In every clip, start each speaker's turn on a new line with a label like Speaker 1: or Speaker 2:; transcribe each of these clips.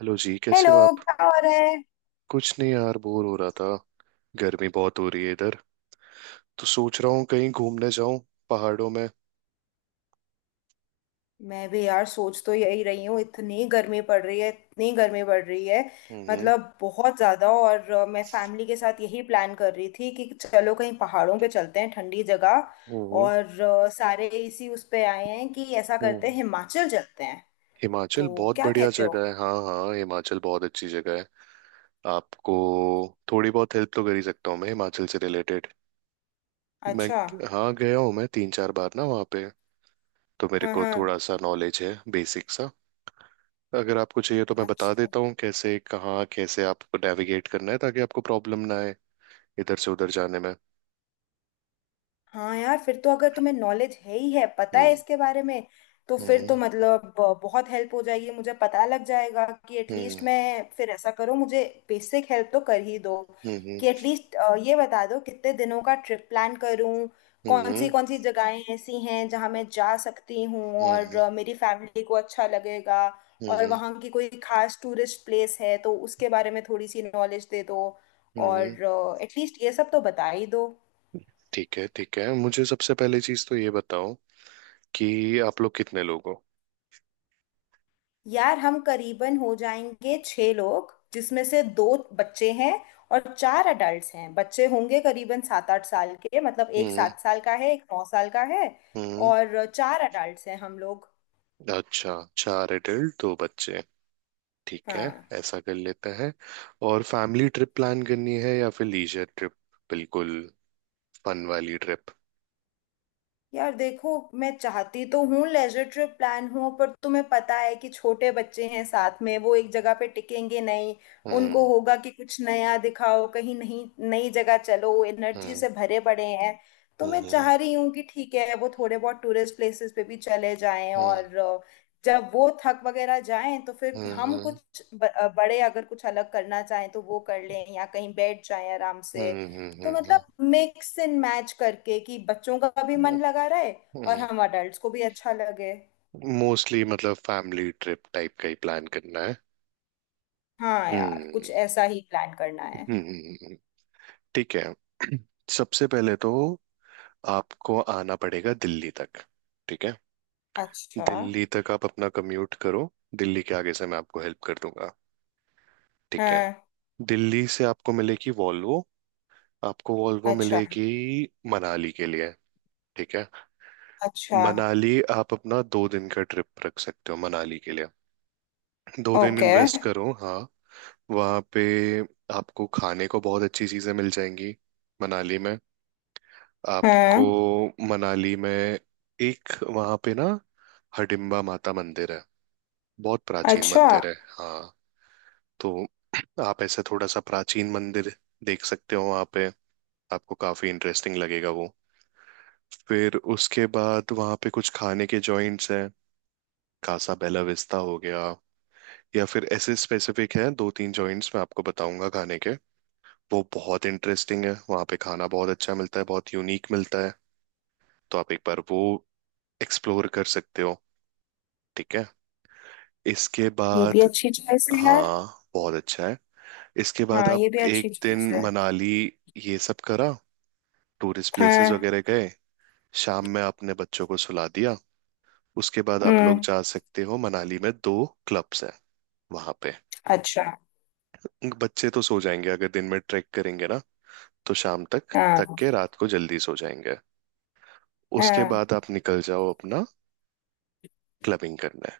Speaker 1: Hello जी, कैसे
Speaker 2: hello.
Speaker 1: हो आप।
Speaker 2: क्या हो रहा है?
Speaker 1: कुछ नहीं यार, बोर हो रहा था। गर्मी बहुत हो रही है इधर, तो सोच रहा हूँ कहीं घूमने जाऊं पहाड़ों में।
Speaker 2: मैं भी यार सोच तो यही रही हूँ, इतनी गर्मी पड़ रही है, इतनी गर्मी पड़ रही है,
Speaker 1: हम्म।
Speaker 2: मतलब बहुत ज्यादा। और मैं फैमिली के साथ यही प्लान कर रही थी कि चलो कहीं पहाड़ों पे चलते हैं, ठंडी जगह।
Speaker 1: हम्म।
Speaker 2: और सारे इसी उस पे आए हैं कि ऐसा करते हैं,
Speaker 1: हम्म।
Speaker 2: हिमाचल चलते हैं।
Speaker 1: हिमाचल
Speaker 2: तो
Speaker 1: बहुत
Speaker 2: क्या
Speaker 1: बढ़िया
Speaker 2: कहते हो?
Speaker 1: जगह है। हाँ हाँ, हिमाचल बहुत अच्छी जगह है। आपको थोड़ी बहुत हेल्प तो कर ही सकता हूँ मैं हिमाचल से रिलेटेड। मैं
Speaker 2: अच्छा।
Speaker 1: हाँ, गया हूँ मैं 3-4 बार ना वहाँ पे। तो मेरे
Speaker 2: हाँ
Speaker 1: को
Speaker 2: हाँ।
Speaker 1: थोड़ा सा नॉलेज है, बेसिक सा। अगर आपको चाहिए तो मैं बता
Speaker 2: अच्छा।
Speaker 1: देता हूँ कैसे कहाँ कैसे आपको नेविगेट करना है ताकि आपको प्रॉब्लम ना आए इधर से उधर जाने में।
Speaker 2: हाँ यार, फिर तो अगर तुम्हें नॉलेज है ही है, पता है
Speaker 1: हम्म।
Speaker 2: इसके बारे में, तो फिर
Speaker 1: हम्म।
Speaker 2: तो मतलब बहुत हेल्प हो जाएगी। मुझे पता लग जाएगा कि एटलीस्ट
Speaker 1: हम्म।
Speaker 2: मैं फिर ऐसा करो मुझे। बेसिक हेल्प तो कर ही दो,
Speaker 1: हम्म।
Speaker 2: कि एटलीस्ट ये बता दो कितने दिनों का ट्रिप प्लान करूं,
Speaker 1: हम्म।
Speaker 2: कौन सी जगहें ऐसी हैं जहां मैं जा सकती हूँ और
Speaker 1: हम्म।
Speaker 2: मेरी फैमिली को अच्छा लगेगा। और
Speaker 1: हम्म।
Speaker 2: वहाँ की कोई खास टूरिस्ट प्लेस है तो उसके बारे में थोड़ी सी नॉलेज दे दो।
Speaker 1: हम्म।
Speaker 2: और एटलीस्ट ये सब तो बता ही दो।
Speaker 1: ठीक है, ठीक है, मुझे सबसे पहली चीज तो ये बताओ कि आप लोग कितने लोग हो।
Speaker 2: यार, हम करीबन हो जाएंगे छह लोग, जिसमें से दो बच्चे हैं और चार अडल्ट हैं। बच्चे होंगे करीबन 7 8 साल के, मतलब एक
Speaker 1: हम्म।
Speaker 2: 7 साल का है, एक 9 साल का है।
Speaker 1: हम्म।
Speaker 2: और चार अडल्ट हैं हम लोग।
Speaker 1: अच्छा, चार एडल्ट दो बच्चे। ठीक है,
Speaker 2: हाँ।
Speaker 1: ऐसा कर लेते हैं। और फैमिली ट्रिप प्लान करनी है या फिर लीजर ट्रिप? बिल्कुल, फन वाली ट्रिप।
Speaker 2: यार देखो, मैं चाहती तो हूँ लेजर ट्रिप प्लान हो, पर तुम्हें पता है कि छोटे बच्चे हैं साथ में, वो एक जगह पे टिकेंगे नहीं। उनको
Speaker 1: हम्म।
Speaker 2: होगा कि कुछ नया दिखाओ, कहीं नहीं, नई जगह चलो, एनर्जी
Speaker 1: हम्म।
Speaker 2: से भरे पड़े हैं। तो मैं
Speaker 1: हम्म।
Speaker 2: चाह रही हूँ कि ठीक है वो थोड़े बहुत टूरिस्ट प्लेसेस पे भी चले जाएं
Speaker 1: हम्म।
Speaker 2: और जब वो थक वगैरह जाएं तो फिर
Speaker 1: हम्म।
Speaker 2: हम
Speaker 1: हम्म।
Speaker 2: कुछ बड़े अगर कुछ अलग करना चाहें तो वो कर लें, या कहीं बैठ जाएं आराम से।
Speaker 1: हम्म। हम्म।
Speaker 2: तो
Speaker 1: हम्म।
Speaker 2: मतलब मिक्स एंड मैच करके, कि बच्चों का भी
Speaker 1: हम्म।
Speaker 2: मन लगा रहे और
Speaker 1: हम्म।
Speaker 2: हम अडल्ट्स को भी अच्छा लगे।
Speaker 1: मोस्टली मतलब फैमिली ट्रिप टाइप का ही प्लान करना है।
Speaker 2: हाँ यार, कुछ
Speaker 1: हम्म।
Speaker 2: ऐसा ही प्लान करना है।
Speaker 1: हम्म। हम्म। हम्म। ठीक है। सबसे पहले तो आपको आना पड़ेगा दिल्ली तक। ठीक है।
Speaker 2: अच्छा।
Speaker 1: दिल्ली तक आप अपना कम्यूट करो। दिल्ली के आगे से मैं आपको हेल्प कर दूंगा। ठीक है।
Speaker 2: हाँ।
Speaker 1: दिल्ली से आपको मिलेगी वॉल्वो। आपको वॉल्वो
Speaker 2: अच्छा।
Speaker 1: मिलेगी मनाली के लिए। ठीक है।
Speaker 2: अच्छा।
Speaker 1: मनाली आप अपना 2 दिन का ट्रिप रख सकते हो मनाली के लिए। दो दिन
Speaker 2: ओके।
Speaker 1: इन्वेस्ट करो हाँ। वहाँ पे आपको खाने को बहुत अच्छी चीज़ें मिल जाएंगी मनाली में। आपको
Speaker 2: हाँ।
Speaker 1: मनाली में एक वहाँ पे ना हडिम्बा माता मंदिर है, बहुत प्राचीन
Speaker 2: अच्छा।
Speaker 1: मंदिर है हाँ। तो आप ऐसे थोड़ा सा प्राचीन मंदिर देख सकते हो वहाँ पे। आपको काफ़ी इंटरेस्टिंग लगेगा वो। फिर उसके बाद वहाँ पे कुछ खाने के जॉइंट्स हैं। कासा बेला विस्ता हो गया, या फिर ऐसे स्पेसिफिक हैं दो तीन जॉइंट्स, मैं आपको बताऊंगा खाने के। वो बहुत इंटरेस्टिंग है, वहाँ पे खाना बहुत अच्छा मिलता है, बहुत यूनिक मिलता है। तो आप एक बार वो एक्सप्लोर कर सकते हो। ठीक है। इसके
Speaker 2: ये भी
Speaker 1: बाद
Speaker 2: अच्छी चॉइस है यार।
Speaker 1: हाँ, बहुत अच्छा है। इसके बाद
Speaker 2: हाँ,
Speaker 1: आप
Speaker 2: ये भी अच्छी
Speaker 1: एक दिन
Speaker 2: चॉइस है।
Speaker 1: मनाली ये सब करा, टूरिस्ट प्लेसेस
Speaker 2: हाँ।
Speaker 1: वगैरह गए, शाम में आपने बच्चों को सुला दिया। उसके बाद आप लोग
Speaker 2: हम्म।
Speaker 1: जा सकते हो, मनाली में दो क्लब्स हैं वहाँ पे।
Speaker 2: अच्छा।
Speaker 1: बच्चे तो सो जाएंगे अगर दिन में ट्रैक करेंगे ना, तो शाम तक
Speaker 2: हाँ
Speaker 1: थक के रात को जल्दी सो जाएंगे। उसके
Speaker 2: हाँ।
Speaker 1: बाद आप निकल जाओ अपना, क्लबिंग करना है।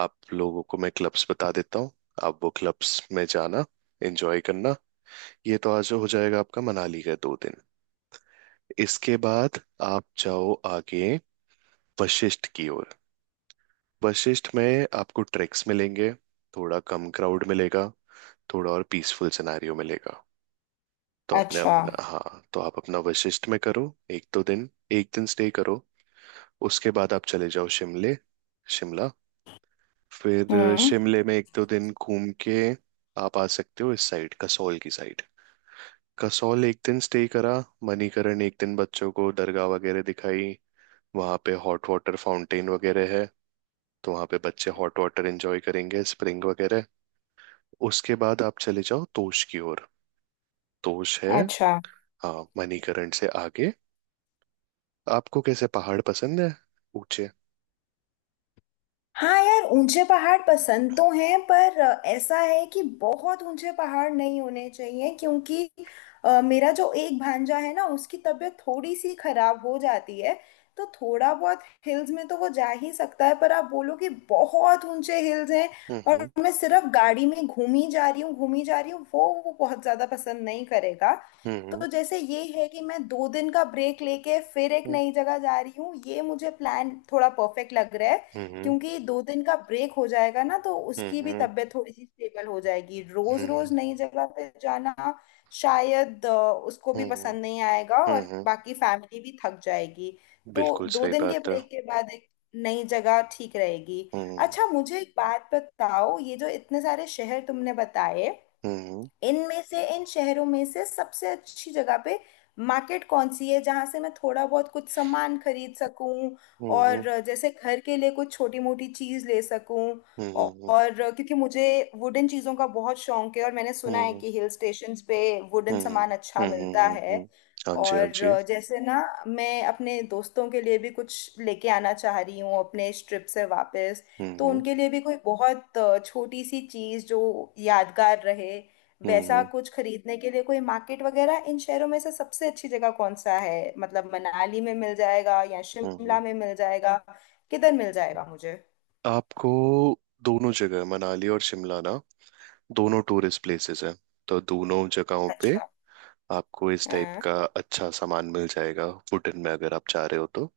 Speaker 1: आप लोगों को मैं क्लब्स बता देता हूँ। आप वो क्लब्स में जाना, एंजॉय करना। ये तो आज हो जाएगा आपका मनाली का 2 दिन। इसके बाद आप जाओ आगे वशिष्ठ की ओर। वशिष्ठ में आपको ट्रैक्स मिलेंगे, थोड़ा कम क्राउड मिलेगा, थोड़ा और पीसफुल सिनेरियो मिलेगा। तो आपने
Speaker 2: अच्छा।
Speaker 1: अपना हाँ, तो आप अपना वशिष्ठ में करो एक दिन स्टे करो। उसके बाद आप चले जाओ शिमले, शिमला। फिर
Speaker 2: हम्म।
Speaker 1: शिमले में 1-2 दिन घूम के आप आ सकते हो इस साइड, कसौल की साइड। कसौल एक दिन स्टे करा, मणिकरण एक दिन बच्चों को दरगाह वगैरह दिखाई। वहाँ पे हॉट वाटर फाउंटेन वगैरह है, तो वहाँ पे बच्चे हॉट वाटर एंजॉय करेंगे, स्प्रिंग वगैरह। उसके बाद आप चले जाओ तोश की ओर। तोश है
Speaker 2: अच्छा।
Speaker 1: हाँ, मणिकरण से आगे। आपको कैसे पहाड़ पसंद है, ऊंचे?
Speaker 2: हाँ यार, ऊंचे पहाड़ पसंद तो हैं, पर ऐसा है कि बहुत ऊंचे पहाड़ नहीं होने चाहिए, क्योंकि मेरा जो एक भांजा है ना, उसकी तबीयत थोड़ी सी खराब हो जाती है। तो थोड़ा बहुत हिल्स में तो वो जा ही सकता है, पर आप बोलो कि बहुत ऊंचे हिल्स हैं और
Speaker 1: हम्म।
Speaker 2: मैं सिर्फ गाड़ी में घूमी जा रही हूँ, घूमी जा रही हूँ, वो बहुत ज्यादा पसंद नहीं करेगा।
Speaker 1: हम्म। हम्म।
Speaker 2: तो जैसे ये है कि मैं 2 दिन का ब्रेक लेके फिर एक नई जगह जा रही हूँ, ये मुझे प्लान थोड़ा परफेक्ट लग रहा है।
Speaker 1: हम्म। हम्म।
Speaker 2: क्योंकि 2 दिन का ब्रेक हो जाएगा ना, तो उसकी
Speaker 1: हम्म।
Speaker 2: भी
Speaker 1: हम्म।
Speaker 2: तबीयत थोड़ी सी स्टेबल हो जाएगी। रोज रोज
Speaker 1: हम्म।
Speaker 2: नई जगह पे जाना शायद उसको भी
Speaker 1: हम्म। हम्म।
Speaker 2: पसंद नहीं आएगा और
Speaker 1: हम्म।
Speaker 2: बाकी फैमिली भी थक जाएगी। तो
Speaker 1: बिल्कुल
Speaker 2: दो
Speaker 1: सही
Speaker 2: दिन के
Speaker 1: बात है।
Speaker 2: ब्रेक के बाद एक नई जगह ठीक रहेगी।
Speaker 1: Hı।
Speaker 2: अच्छा मुझे एक बात बताओ, ये जो इतने सारे शहर तुमने बताए,
Speaker 1: Hı। Hı।
Speaker 2: इनमें से इन शहरों में से सबसे अच्छी जगह पे मार्केट कौन सी है, जहां से मैं थोड़ा बहुत कुछ सामान खरीद सकूं और
Speaker 1: Hı।
Speaker 2: जैसे घर के लिए कुछ छोटी मोटी चीज ले सकूं।
Speaker 1: Hı।
Speaker 2: औ-
Speaker 1: Hı।
Speaker 2: और क्योंकि मुझे वुडन चीजों का बहुत शौक है और मैंने
Speaker 1: Hı।
Speaker 2: सुना है
Speaker 1: Hı।
Speaker 2: कि हिल स्टेशंस पे
Speaker 1: Hı।
Speaker 2: वुडन सामान
Speaker 1: Hı। Hı।
Speaker 2: अच्छा मिलता है।
Speaker 1: Hı। हाँ जी, हाँ जी।
Speaker 2: और जैसे ना, मैं अपने दोस्तों के लिए भी कुछ लेके आना चाह रही हूँ अपने इस ट्रिप से वापस। तो
Speaker 1: हम्म।
Speaker 2: उनके लिए भी कोई बहुत छोटी सी चीज जो यादगार रहे, वैसा
Speaker 1: हम्म।
Speaker 2: कुछ खरीदने के लिए कोई मार्केट वगैरह, इन शहरों में से सबसे अच्छी जगह कौन सा है? मतलब मनाली में मिल जाएगा या
Speaker 1: हम्म।
Speaker 2: शिमला में मिल जाएगा, किधर मिल जाएगा मुझे?
Speaker 1: आपको दोनों जगह, मनाली और शिमला ना, दोनों टूरिस्ट प्लेसेस हैं, तो दोनों जगहों पे
Speaker 2: अच्छा।
Speaker 1: आपको इस टाइप
Speaker 2: हाँ।
Speaker 1: का अच्छा सामान मिल जाएगा, वुडन में अगर आप चाह रहे हो तो।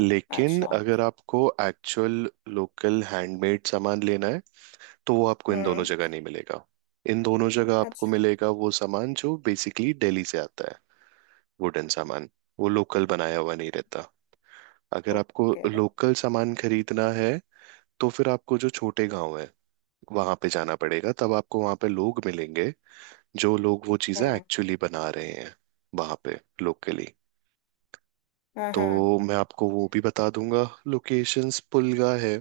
Speaker 1: लेकिन
Speaker 2: अच्छा।
Speaker 1: अगर आपको एक्चुअल लोकल हैंडमेड सामान लेना है, तो वो आपको इन दोनों
Speaker 2: हम्म।
Speaker 1: जगह नहीं मिलेगा। इन दोनों जगह आपको
Speaker 2: अच्छा।
Speaker 1: मिलेगा वो सामान जो बेसिकली दिल्ली से आता है, वुडन सामान। वो लोकल बनाया हुआ नहीं रहता। अगर आपको
Speaker 2: ओके।
Speaker 1: लोकल सामान खरीदना है, तो फिर आपको जो छोटे गांव है वहां पे जाना पड़ेगा। तब आपको वहां पे लोग मिलेंगे जो लोग वो चीजें
Speaker 2: हाँ
Speaker 1: एक्चुअली बना रहे हैं वहां पे लोकली।
Speaker 2: हाँ। हाँ
Speaker 1: तो मैं आपको वो भी बता दूंगा लोकेशंस, पुलगा है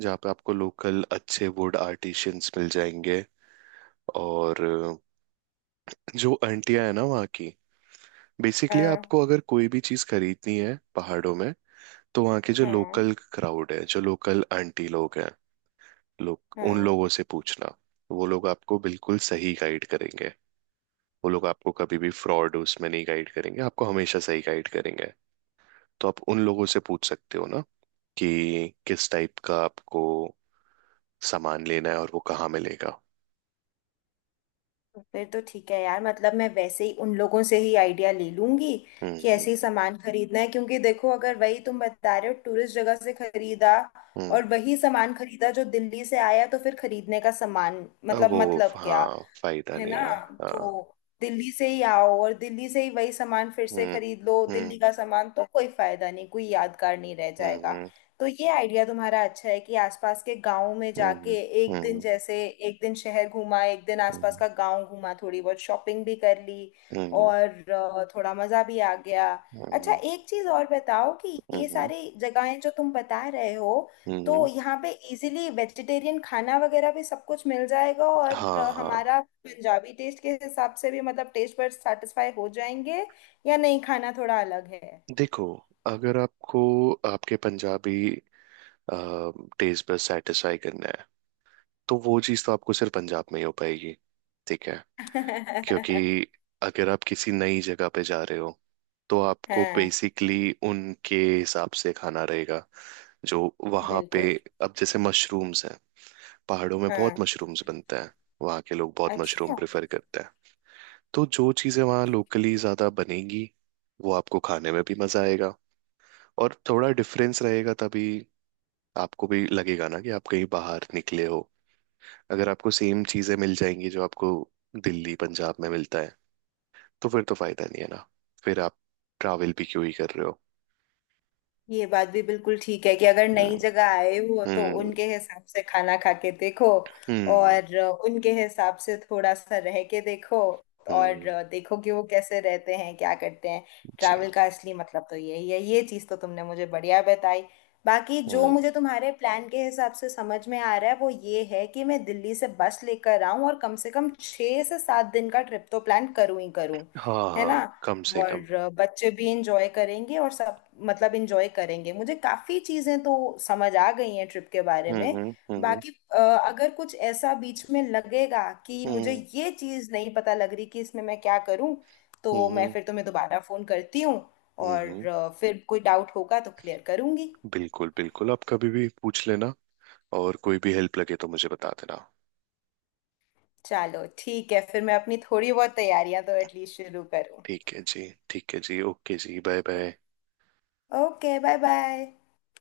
Speaker 1: जहाँ पे आपको लोकल अच्छे वुड आर्टिशियंस मिल जाएंगे। और जो आंटियां है ना वहाँ की, बेसिकली
Speaker 2: हाँ।
Speaker 1: आपको अगर कोई भी चीज खरीदनी है पहाड़ों में, तो वहाँ के जो
Speaker 2: हाँ
Speaker 1: लोकल क्राउड है, जो लोकल आंटी लोग हैं, लोग उन
Speaker 2: हाँ।
Speaker 1: लोगों से पूछना। वो लोग आपको बिल्कुल सही गाइड करेंगे। वो लोग आपको कभी भी फ्रॉड उसमें नहीं गाइड करेंगे, आपको हमेशा सही गाइड करेंगे। तो आप उन लोगों से पूछ सकते हो ना, कि किस टाइप का आपको सामान लेना है और वो कहाँ मिलेगा।
Speaker 2: फिर तो ठीक है यार, मतलब मैं वैसे ही उन लोगों से ही आइडिया ले लूंगी कि
Speaker 1: हम्म।
Speaker 2: ऐसे ही सामान खरीदना है। क्योंकि देखो, अगर वही तुम बता रहे हो टूरिस्ट जगह से खरीदा
Speaker 1: हम्म।
Speaker 2: और वही सामान खरीदा जो दिल्ली से आया, तो फिर खरीदने का सामान मतलब
Speaker 1: वो
Speaker 2: मतलब क्या?
Speaker 1: हाँ, फायदा
Speaker 2: है
Speaker 1: नहीं
Speaker 2: ना?
Speaker 1: है। हाँ।
Speaker 2: तो दिल्ली से ही आओ और दिल्ली से ही वही सामान फिर से
Speaker 1: हम्म।
Speaker 2: खरीद लो,
Speaker 1: हम्म।
Speaker 2: दिल्ली का सामान, तो कोई फायदा नहीं, कोई यादगार नहीं रह जाएगा।
Speaker 1: हम्म।
Speaker 2: तो ये आइडिया तुम्हारा अच्छा है कि आसपास के गांव में जाके
Speaker 1: हम्म।
Speaker 2: एक दिन,
Speaker 1: हम्म।
Speaker 2: जैसे एक दिन शहर घूमा, एक दिन आसपास
Speaker 1: हम्म।
Speaker 2: का गांव घूमा, थोड़ी बहुत शॉपिंग भी कर ली
Speaker 1: हम्म।
Speaker 2: और थोड़ा मजा भी आ गया। अच्छा
Speaker 1: हम्म।
Speaker 2: एक चीज और बताओ कि
Speaker 1: हम्म।
Speaker 2: ये
Speaker 1: हम्म।
Speaker 2: सारी जगहें जो तुम बता रहे हो, तो
Speaker 1: हम्म।
Speaker 2: यहाँ पे इजीली वेजिटेरियन खाना वगैरह भी सब कुछ मिल जाएगा? और
Speaker 1: हाँ हाँ।
Speaker 2: हमारा पंजाबी टेस्ट के हिसाब से भी, मतलब टेस्ट बड्स सेटिस्फाई हो जाएंगे या नहीं, खाना थोड़ा अलग है?
Speaker 1: देखो, अगर आपको आपके पंजाबी टेस्ट पर सेटिस्फाई करना है, तो वो चीज़ तो आपको सिर्फ पंजाब में ही हो पाएगी। ठीक है। क्योंकि अगर आप किसी नई जगह पे जा रहे हो, तो आपको
Speaker 2: हाँ
Speaker 1: बेसिकली उनके हिसाब से खाना रहेगा जो वहाँ पे।
Speaker 2: बिल्कुल।
Speaker 1: अब जैसे मशरूम्स हैं, पहाड़ों में बहुत
Speaker 2: हाँ।
Speaker 1: मशरूम्स बनते हैं, वहाँ के लोग बहुत मशरूम
Speaker 2: अच्छा,
Speaker 1: प्रेफर करते हैं। तो जो चीज़ें वहाँ लोकली ज़्यादा बनेगी, वो आपको खाने में भी मज़ा आएगा, और थोड़ा डिफरेंस रहेगा, तभी आपको भी लगेगा ना कि आप कहीं बाहर निकले हो। अगर आपको सेम चीजें मिल जाएंगी जो आपको दिल्ली पंजाब में मिलता है, तो फिर तो फायदा नहीं है ना, फिर आप ट्रैवल भी क्यों ही कर रहे हो।
Speaker 2: ये बात भी बिल्कुल ठीक है कि अगर नई
Speaker 1: हम्म।
Speaker 2: जगह आए हो तो
Speaker 1: हम्म।
Speaker 2: उनके हिसाब से खाना खा के देखो
Speaker 1: हम्म।
Speaker 2: और उनके हिसाब से थोड़ा सा रह के देखो,
Speaker 1: हम्म।
Speaker 2: और देखो कि वो कैसे रहते हैं, क्या करते हैं।
Speaker 1: जी।
Speaker 2: ट्रैवल का असली मतलब तो यही है। ये चीज़ तो तुमने मुझे बढ़िया बताई। बाकी जो
Speaker 1: हम्म।
Speaker 2: मुझे तुम्हारे प्लान के हिसाब से समझ में आ रहा है वो ये है कि मैं दिल्ली से बस लेकर आऊं और कम से कम 6 से 7 दिन का ट्रिप तो प्लान करूं ही करूं,
Speaker 1: हाँ
Speaker 2: है ना?
Speaker 1: हाँ, कम से कम।
Speaker 2: और बच्चे भी इंजॉय करेंगे और सब, मतलब इंजॉय करेंगे। मुझे काफी चीजें तो समझ आ गई हैं ट्रिप के बारे
Speaker 1: हम्म।
Speaker 2: में।
Speaker 1: हम्म। हम्म।
Speaker 2: बाकी अगर कुछ ऐसा बीच में लगेगा कि मुझे
Speaker 1: हम्म।
Speaker 2: ये चीज नहीं पता लग रही कि इसमें मैं क्या करूं, तो मैं
Speaker 1: हम्म।
Speaker 2: फिर तुम्हें दोबारा फोन करती हूँ
Speaker 1: हम्म।
Speaker 2: और फिर कोई डाउट होगा तो क्लियर करूंगी।
Speaker 1: बिल्कुल, बिल्कुल, आप कभी भी पूछ लेना। और कोई भी हेल्प लगे तो मुझे बता देना।
Speaker 2: चलो ठीक है, फिर मैं अपनी थोड़ी बहुत तैयारियां तो एटलीस्ट शुरू करूँ।
Speaker 1: ठीक है जी, ठीक है जी, ओके जी, bye bye.
Speaker 2: Okay bye bye.